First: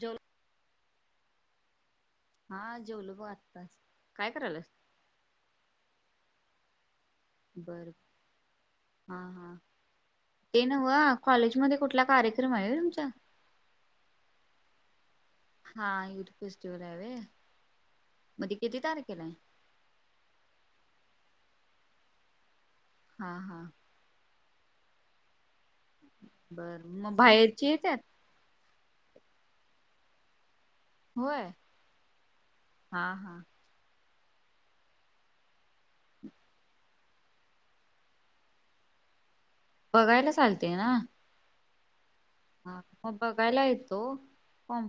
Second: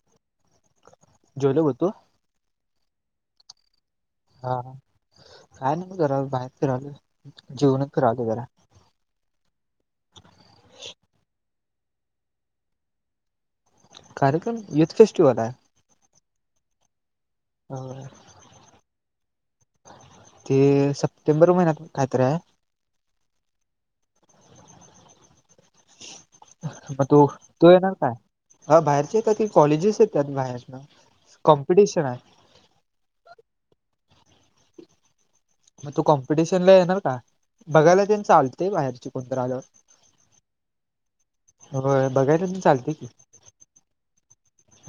जल जेवलो होतो. हा जेवलो आत्तााच. हा काय नाही म कराल बाहेर फिराल. बरं हा हा ते नव्ह कॉलेजमध्ये कुठला कार्यक्रम आहे तुमचा? कार्यक्रम युथ फेस्टिवल आहे. हा युथ फेस्टिवल आहे व्हय. हो मग ते किती तारखेला आहे? ते सप्टेंबर महिन्यात कायतरी आहे. हा हां बर मग तु बाहेरची तू येणार येत्यात काय बाहेरचे येतात की कॉलेजेस येतात बाहेरन. व्हय हा हा. मग तू कॉम्पिटिशन ला येणार का बघायला ते चालतेय बाहेरची कोणतर आल्यावर बघायला चालते ना. हो बघायच हा मग बघायला येतो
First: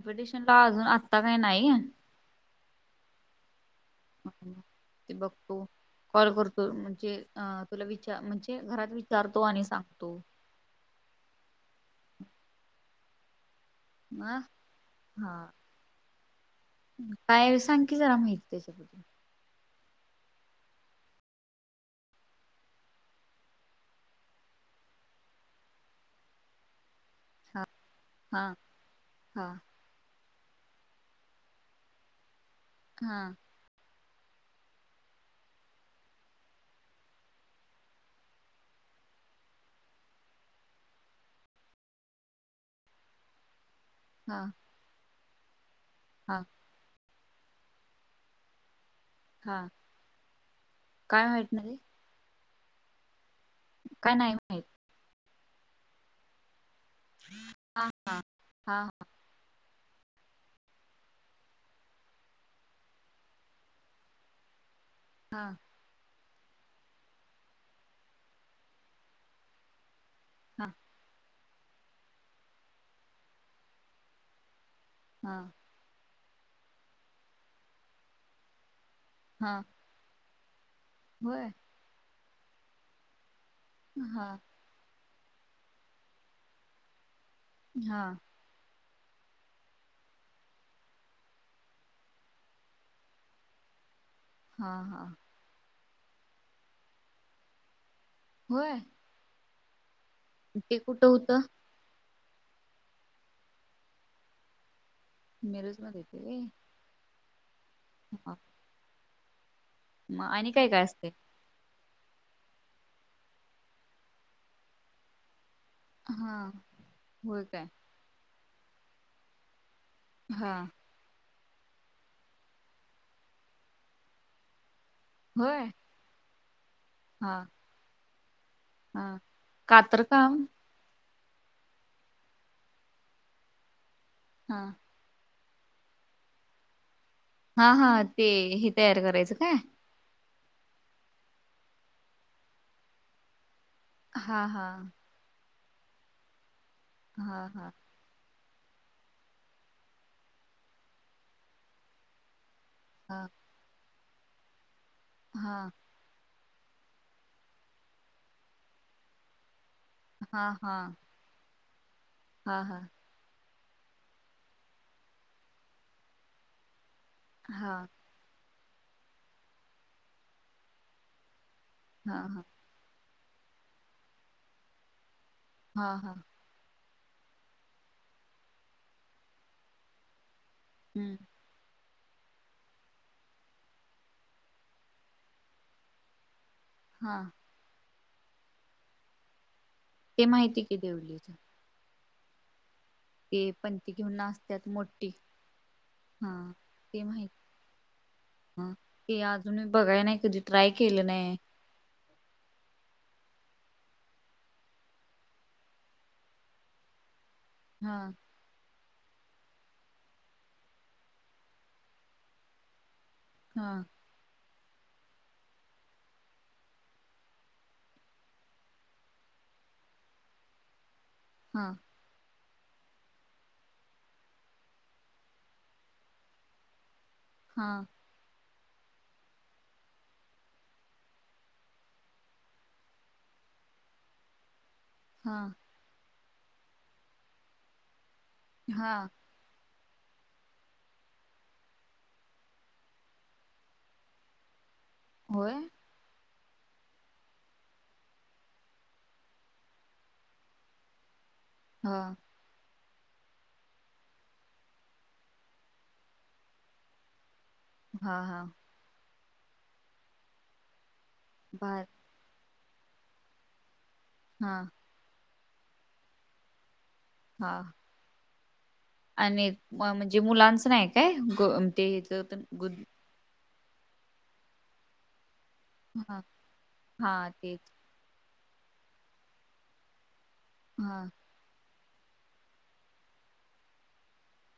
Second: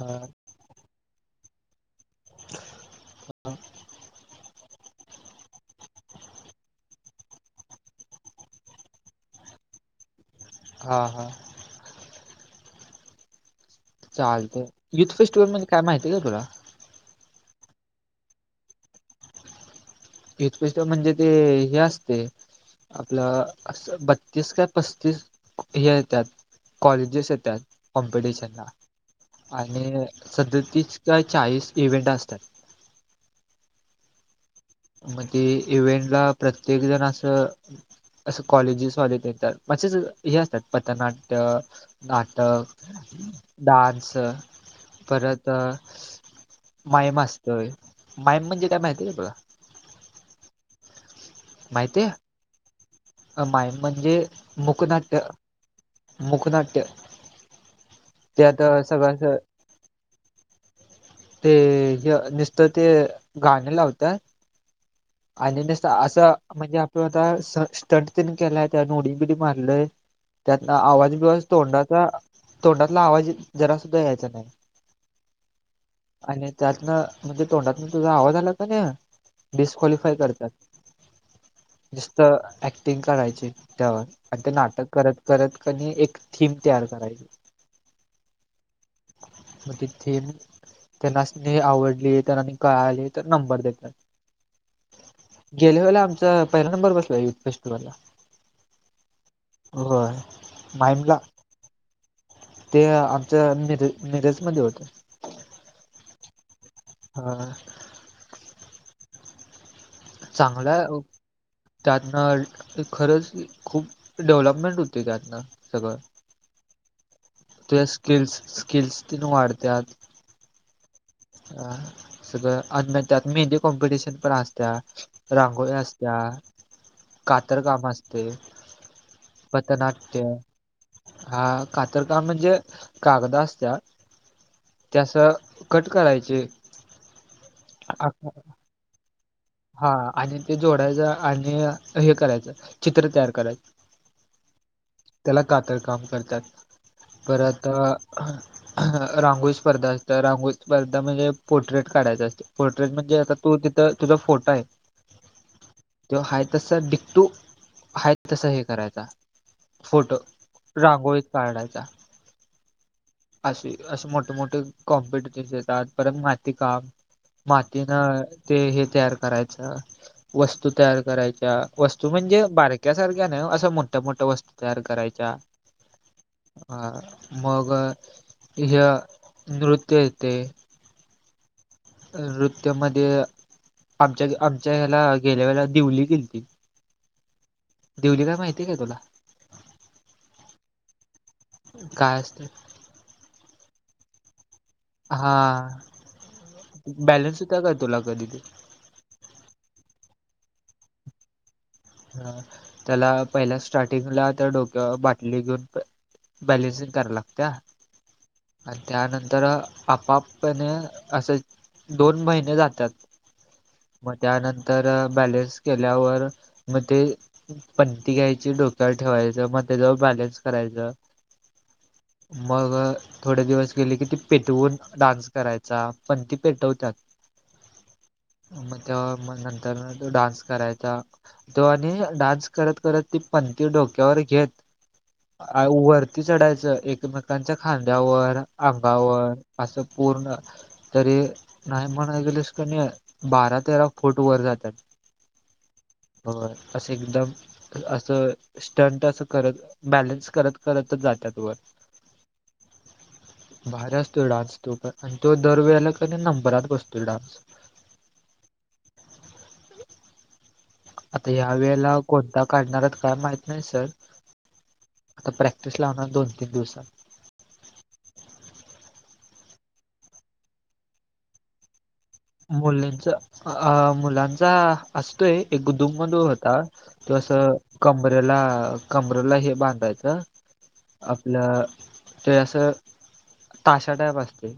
हा ला अजून आत्ता काही नाही. ह [inaudible] ते बघू कॉल करतो. म्हणजे अ तुला विचार म्हणजे घरात विचारतो आणि सांगतो. हा हा. अ चालत युथ हा फेस्टिवल म्हणजे काय माहिती आहे का तुला? काय सांग की जरा माहित त्याच्याबद्दल यथपैस [unintelligible] म्हणजे ते हे असते. आपलं अस बत्तीस काय पस्तीस हे येतात कॉलेजेस येत. हा कॉम्पिटिशन ला हा आणि सध्या तीस काय चाळीस इव्हेंट असतात. हा. मग ते इव्हेंटला प्रत्येक जण असं असं कॉलेजेसवाले ते तर मेच हे असतात. पथनाट्य नाटक, डान्स, हा परत हा माईम असतोय, माईम म्हणजे काय माहिती का तुला? हा काय व्हायला माहिती? मायम म्हणजे काय नाही माहित मुकनाट्य, मुकनाट्य त्या हा आता सगळं अस ते नुसतं ते गाणं लावतात हा आणि न असं म्हणजे आपण आता स स्टंट तनी केलाय त्या उडी बिडी मारलय त्यातन हा आवाज बिवाज तोंडाचा, तोंडातला आवाज जरा सुद्धा यायचा नाही. हां. आणि त्यातनं म्हणजे तोंडातन तुझा आवाज आला की नाही हा. क्वालिफाय करतात. व्हय. निस्त ऍक्टिंग करायचे त्यावर हा आणि ते नाटक करत करत की नाय एक थीम तयार करायची. हा. [inaudible] मग ति थिम त्यांनासणी आवडली आणि कळाली तर नंबर देतात. हा, हा, गेल्या वेळेला आमचा पहिला नंबर बसला युथ फेस्टिवलला. होय. होय. ते कुठं माईमला होतं? ते आमच्या मिर मिरजमध्ये होत. मिरज मध्ये येतं व्हय. हा. ह [unintelligible] काय काय चांगलय ओ. असते त्यातनं खरंच खूप डेव्हलपमेंट होते त्यातनं सगळं हा होय काय. आपल्या स्किल्स, स्किल्स तिन वाढत्यात. हा. अ सगळंत अन् म त्यात मेहंदी कॉम्पिटिशन पण असत्या होय रांगोळी असत्या त्या हा कातरकाम असते हा कातर पथनाट्य काम हा कातर काम म्हणजे कागदा असत्या हा. ते अस कट करायचे हा, हा, आ- ते हे तयार करायचं काय? हा आणि ते जोडायचं आणि हे करायचं चित्र तयार करायचं. हा, हा, त्याला कातरकाम करतात. हा परत हा रांगोळी स्पर्धा असतय रांगोळी स्पर्धा म्हणजे पोर्ट्रेट काढायच असत पोर्ट्रेट म्हणजे हा आता तू तिथं तुझा फोटो आहे हां त्यो आहे तसं डिकटू आहे तसं हे करायचा फोटो हा हा रांगोळीत काढायचा हा हा असं असे मोठे मोठे कॉम्पिटिशनस येतात परत माती काम मातीनं ते हे तयार करायचं वस्तू तयार करायच्या वस्तू हा म्हणजे बारक्यासारख्या नाही असं मोठ्या मोठ्या वस्तू तयार करायच्या हां हां अ मग ह्य नृत्य येतंय हम्म नृत्यमध्ये आमच्या आमच्या ह्याला गेल्या वेळेला दिवली केलती हा दिवली काय माहिती काय तुला ते माहिती कि दिवली काय असतं ते पणती घेऊन नाचतात मोठ हा ते बॅलन्स होतंय का तुला कधी की अजून मी बघाय नाही कधी ट्राय केलं नाही हा त्याला पहिल्या स्टार्टिंगला त्या डोक्यावर बाटली घेऊन बॅलन्स कराय लागत्या हा आणि त्यानंतर आपाप कनी असं दोन महिने जातात हा मग त्यानंतर बॅलेन्स केल्यावर मग ते पणती घ्यायची डोक्यावर ठेवायचं मग त्याच्यावर बॅलन्स करायचं हा मग थोडे दिवस गेले की ती पेटवून डान्स करायचा पणती पेटवतात हा मग तो‌ मग नंतरन तो डान्स करायचा तो आणि डान्स करत करत ती पणती डोक्यावर घेत हा वर ती चढायचं एकमेकांच्या खांद्यावर हा अंगावर असं पूर्ण तरी नाही म्हणाय गेलंस कनी बारा तेरा फुट वर जातात होय हो असं एकदम असं स्टंट असं करत बॅलन्स करत करतच जात वर हा आवाज नाही भारी असतोय डान्स तो पण आणि तो दर वेेळेला कनी नंबरात बसतोय डान्स हा हा आता भार यावेळेला कोणता काढणार आहेत काय माहीत नाही सर हा आता प्रॅक्टिस लावणार दोन तीन दिवसात हा आणि म्हणजे मुलांचं नाही काय ग ते इथ मुलींचा मुलांचा असतोय एक ग हा दुममधू होता तो हा असं तेच कमंरेला कमंरेला हे बांधायचं हां आपल ते असं ताशा टाईप असतय.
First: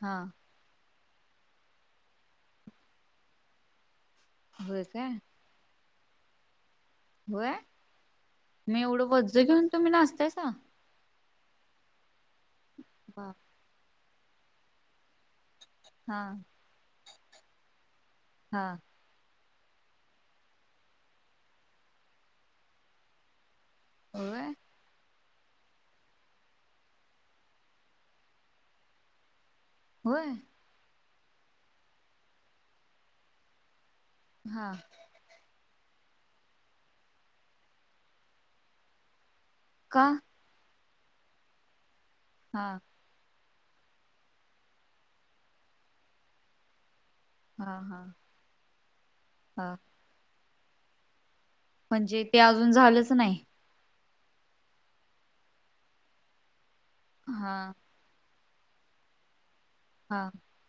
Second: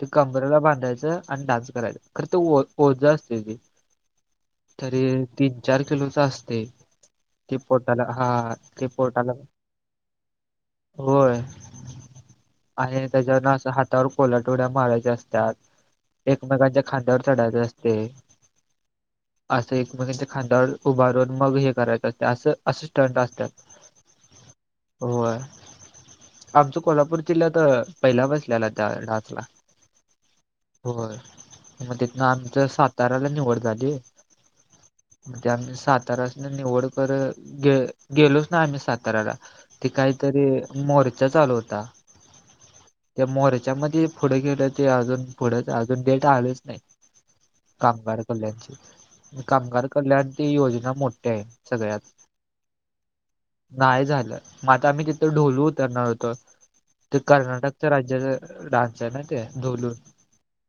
ते हा कमरला बांधायचं आणि डान्स करायच खरं ते ओ ओझ असतय ते होय काय तरी तीन चार किलोचा असते. होय ते पोटाला हा म ते एवढं पोटाला वज्ज घेऊन तुम्ही नाचतायसा. होय आणि हा त्याच्यावरण असं हातावर कोलाटया उड्या मारायच्या अस त्यात हा एकमेकांच्या खांद्यावर चढायचे असते. असं एकमेकच्या खांदा्यावर उभारून मग हे करायचं असते असं असे स्टंट असत्यात. होय. होय आमच कोल्हापूर जिल्ह्यात पहिला बसलेला त्या डान्सला होय. होय. म तिथन आमचां साताऱ्याला निवड झाली. हा ते आमचां साताऱ्यांसनी निवड कर गे गेलोच ना आम्ही साताराला ते का कायतरी मोर्चा चालू होता. हां त्या मोर्याच्या मध्ये पुढं गेलं ते अजून पुढं अजून डेटा आलंच नाही. हा हा कामगार कल्याणची मं हा कामगार कल्याणची योजना मोठी हाय. म्हणजे ते अजून झालंच नाही. नाही झालं म आता आम्ही तिथं ढोलू उतरणार होतो ते हा कर्नाटकच्या राज्याच डान्स नं ते डोलू हा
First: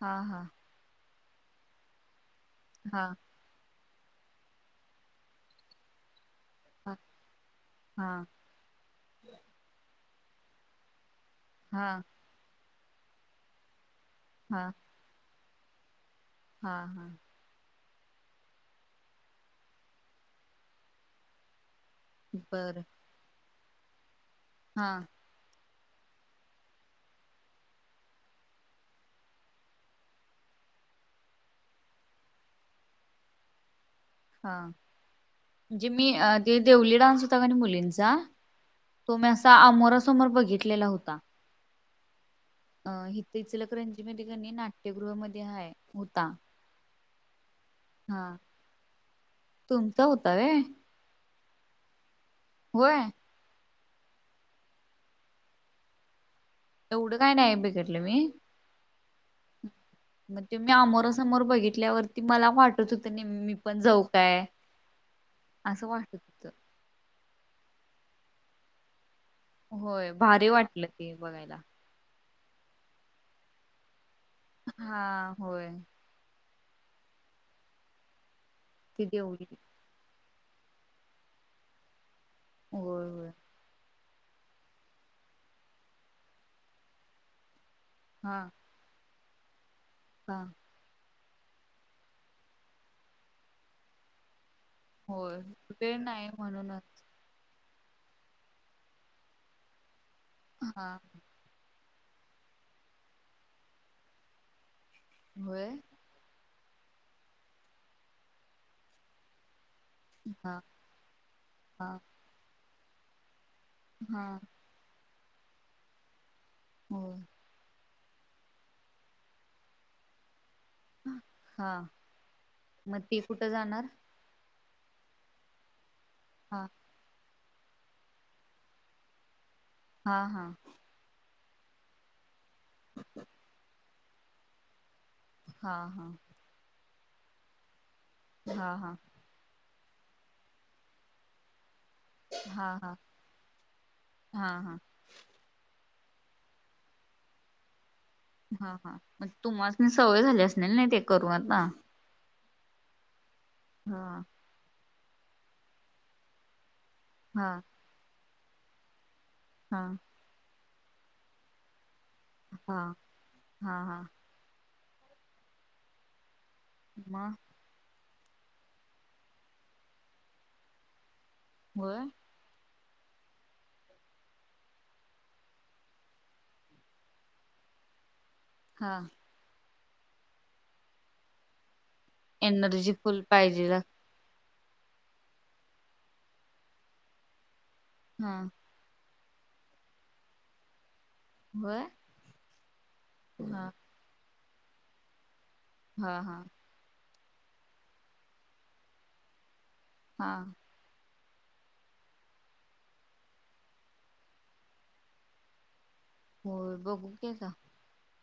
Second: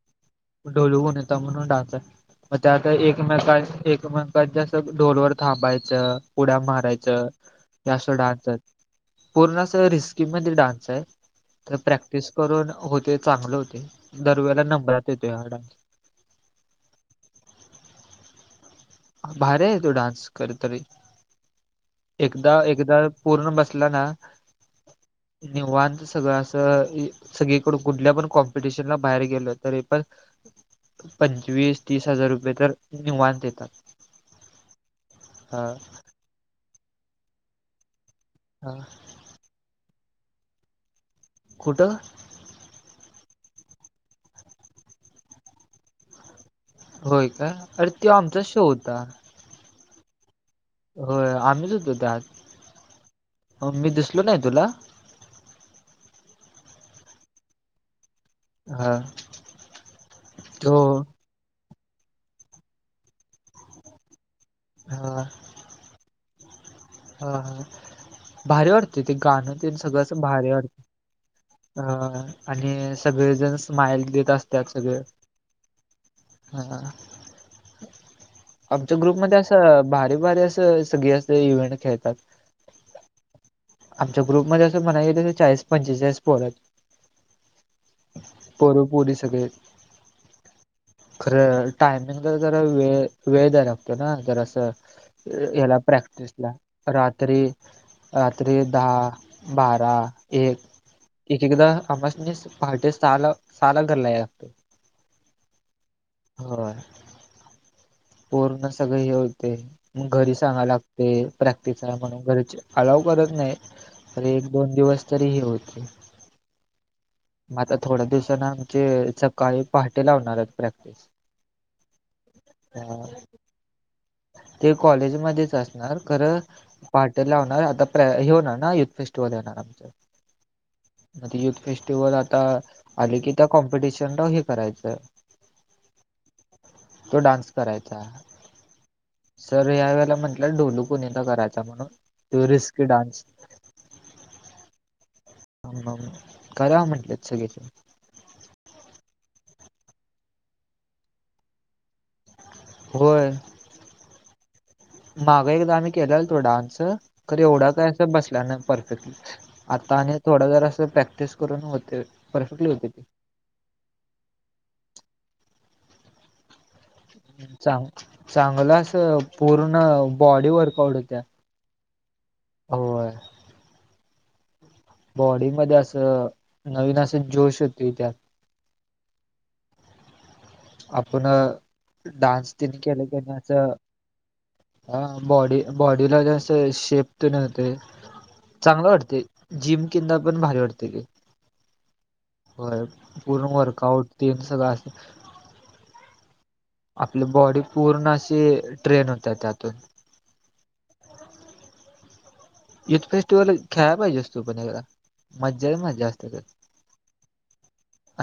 हा हा ढोलुगणता म्हणून डान्स आहे म त्या आत हा एक म काय एक मंथ मेकांच्या अस ढोलवर थांबायचं उड्या हा मारायचं या असं हा डान्स येत. पूर्ण अस रिस्की मध्ये डान्स हाय तर हा प्रॅक्टिस करून होते चांगले होते दरवेळेला हा नंबरात येतोय हा डान्स. हा हा भारी आहे तो डान्स कर तरी एकदा बरं एकदा पूर्ण बसला ना हा निवांत सगळं असं इ सगळीकडून कुठल्या पण कॉम्पिटिशन ला बाहेर गेल तरी पण पंचवीस तीस हजार रुपये तर निवांत येतात. हा हा म्हणजे मी ते देवली डान्स होता कनाय मुलींचा हा तो मी असा अमोरासमोर बघितलेला होता. कुठं? अ हित ईचलकरंजीमध्ये कणी नाट्यगृहामध्ये आहे होता. होय का अरे त्यो हा आमचा शो होता. तुमचा होता काय? होय आम्हीच होतो त्यात मी दिसलो नाय तुला एवढं काय नाय बेघटलं मी हा म ते मी तो आमोरा स समोर बघितल्यावरती मला वाटत होतं ने मी पण जाऊ काय? हा असं वाटत होतं. हा हा भारी वाटतय ते गाणं तेनं सगळं होय असं भारी वाटतय. वाटलं ते बघायला हं आणि सगळेजण स्माइल देत असत्यात हा सगळ होय हा आमच्या ती ग्रुपमध्ये देवली असं... भारी भारी असं... सगळी असं इव्हेंट खेळतात होय होय आमच्या ग्रुपमध्ये... असं म्हणायला गेलं कि... चाळीस पंचेचाळीस पोरं हेत हां पोरं पोरी सगळी हेत हां खरं... टायपिंगला जरा वेळ... वेळ द्यायला लागतो ना जरासं होय ह्याला.. वेळ नाही प्रॅक्टिसला... म्हणूनच रात्री रात्री दहा... बारा... एक हा एक एकदा आमास्नी... पहाटे सहाला... सहाला घरला यायला लागतंय व्हय? होय पोरं ना... सगळी येऊच देत... मग घरी हा सांगायला लागतंय प्रॅक्टिस हाय हा म्हणून घरचे अलाउ करत नाहीत... हा खरं... एक दोन दिवस तरी हे होतंय होय आता थोड्या दिवसानं... आमचे... सकाळी पहाटे लावणार हेत प्रॅक् हा... अ मग ती कुठं जाणार? ते कॉलेजमध्येच असणार... खरं हा पहाटं लावणार आता... प्रॅ... हे होणार ना... युथ फेस्टिवल येणार आमचं हा हा मग ते युथ फेस्टिवल आता... आलं की त्या कॉम्पिटिशनला हे करायचं हा हा तो डान्स करायचा हा हा सर ह्या वेळेला म्हंटल्यात... ढोलू कुणीता करायचा म्हणून तो रिस्की हाहा... डान्स हाहा [unintelligible] करा म्हंटलेत सगळेजण हा हा... मग तुम्हासनी सवय झाली असणार नई.. ते करून आता होय हा मागं एकदा आम्ही केलेला तो डान्स... खरं... हा एवढा काय असं बसला नाई परफेक्ट हा आत्ता आणि थोडा... जरासं प्रॅक्टिस करून होतंय हा... हाहा मग चांग... चांगलं.. असं पूर्ण... बॉडी वर्कआउट होत्या व्हय? होय बॉडी मध्ये असं... नवीन असं... जोश येतोय त्यात हा आपण... डान्स त्येन एनर्जी केलं फुल कणी असं पाहिजेला हा... बॉडी... बॉडीला असं शेप तेन येतोय हा चांगलं वाटतंय... जिम किंदा पण भारी वाटतंय ते व्हय होय.. पूर्ण वर्कआउट... तेन सगळं असतं हा हा आपली बॉडी पूर्ण अशी... ट्रेन होते त्यातून हा युथ फेस्टिवल खेळाय पाहिजे असतो... पण एकदा... मज्जा ही मज्जा असते हो बघू की आता....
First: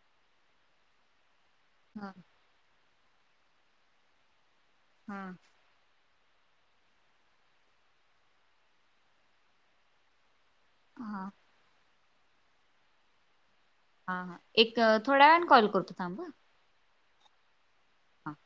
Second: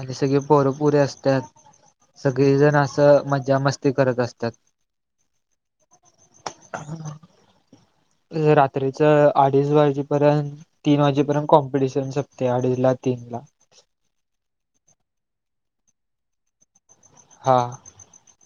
आणि सगळे पोर पोरी असतात. हां..... सगळेजण असं मजा मस्ती करत असतात... हा.... रात्री.... अडीच वाजेपर्यंत तीन हा वाजेपर्यंत कॉम्पिटिशन संपते अडीच ला तीन ला..... हा हा एक थोड्या वेळान कॉल करतो थांब हा. हा.... हां....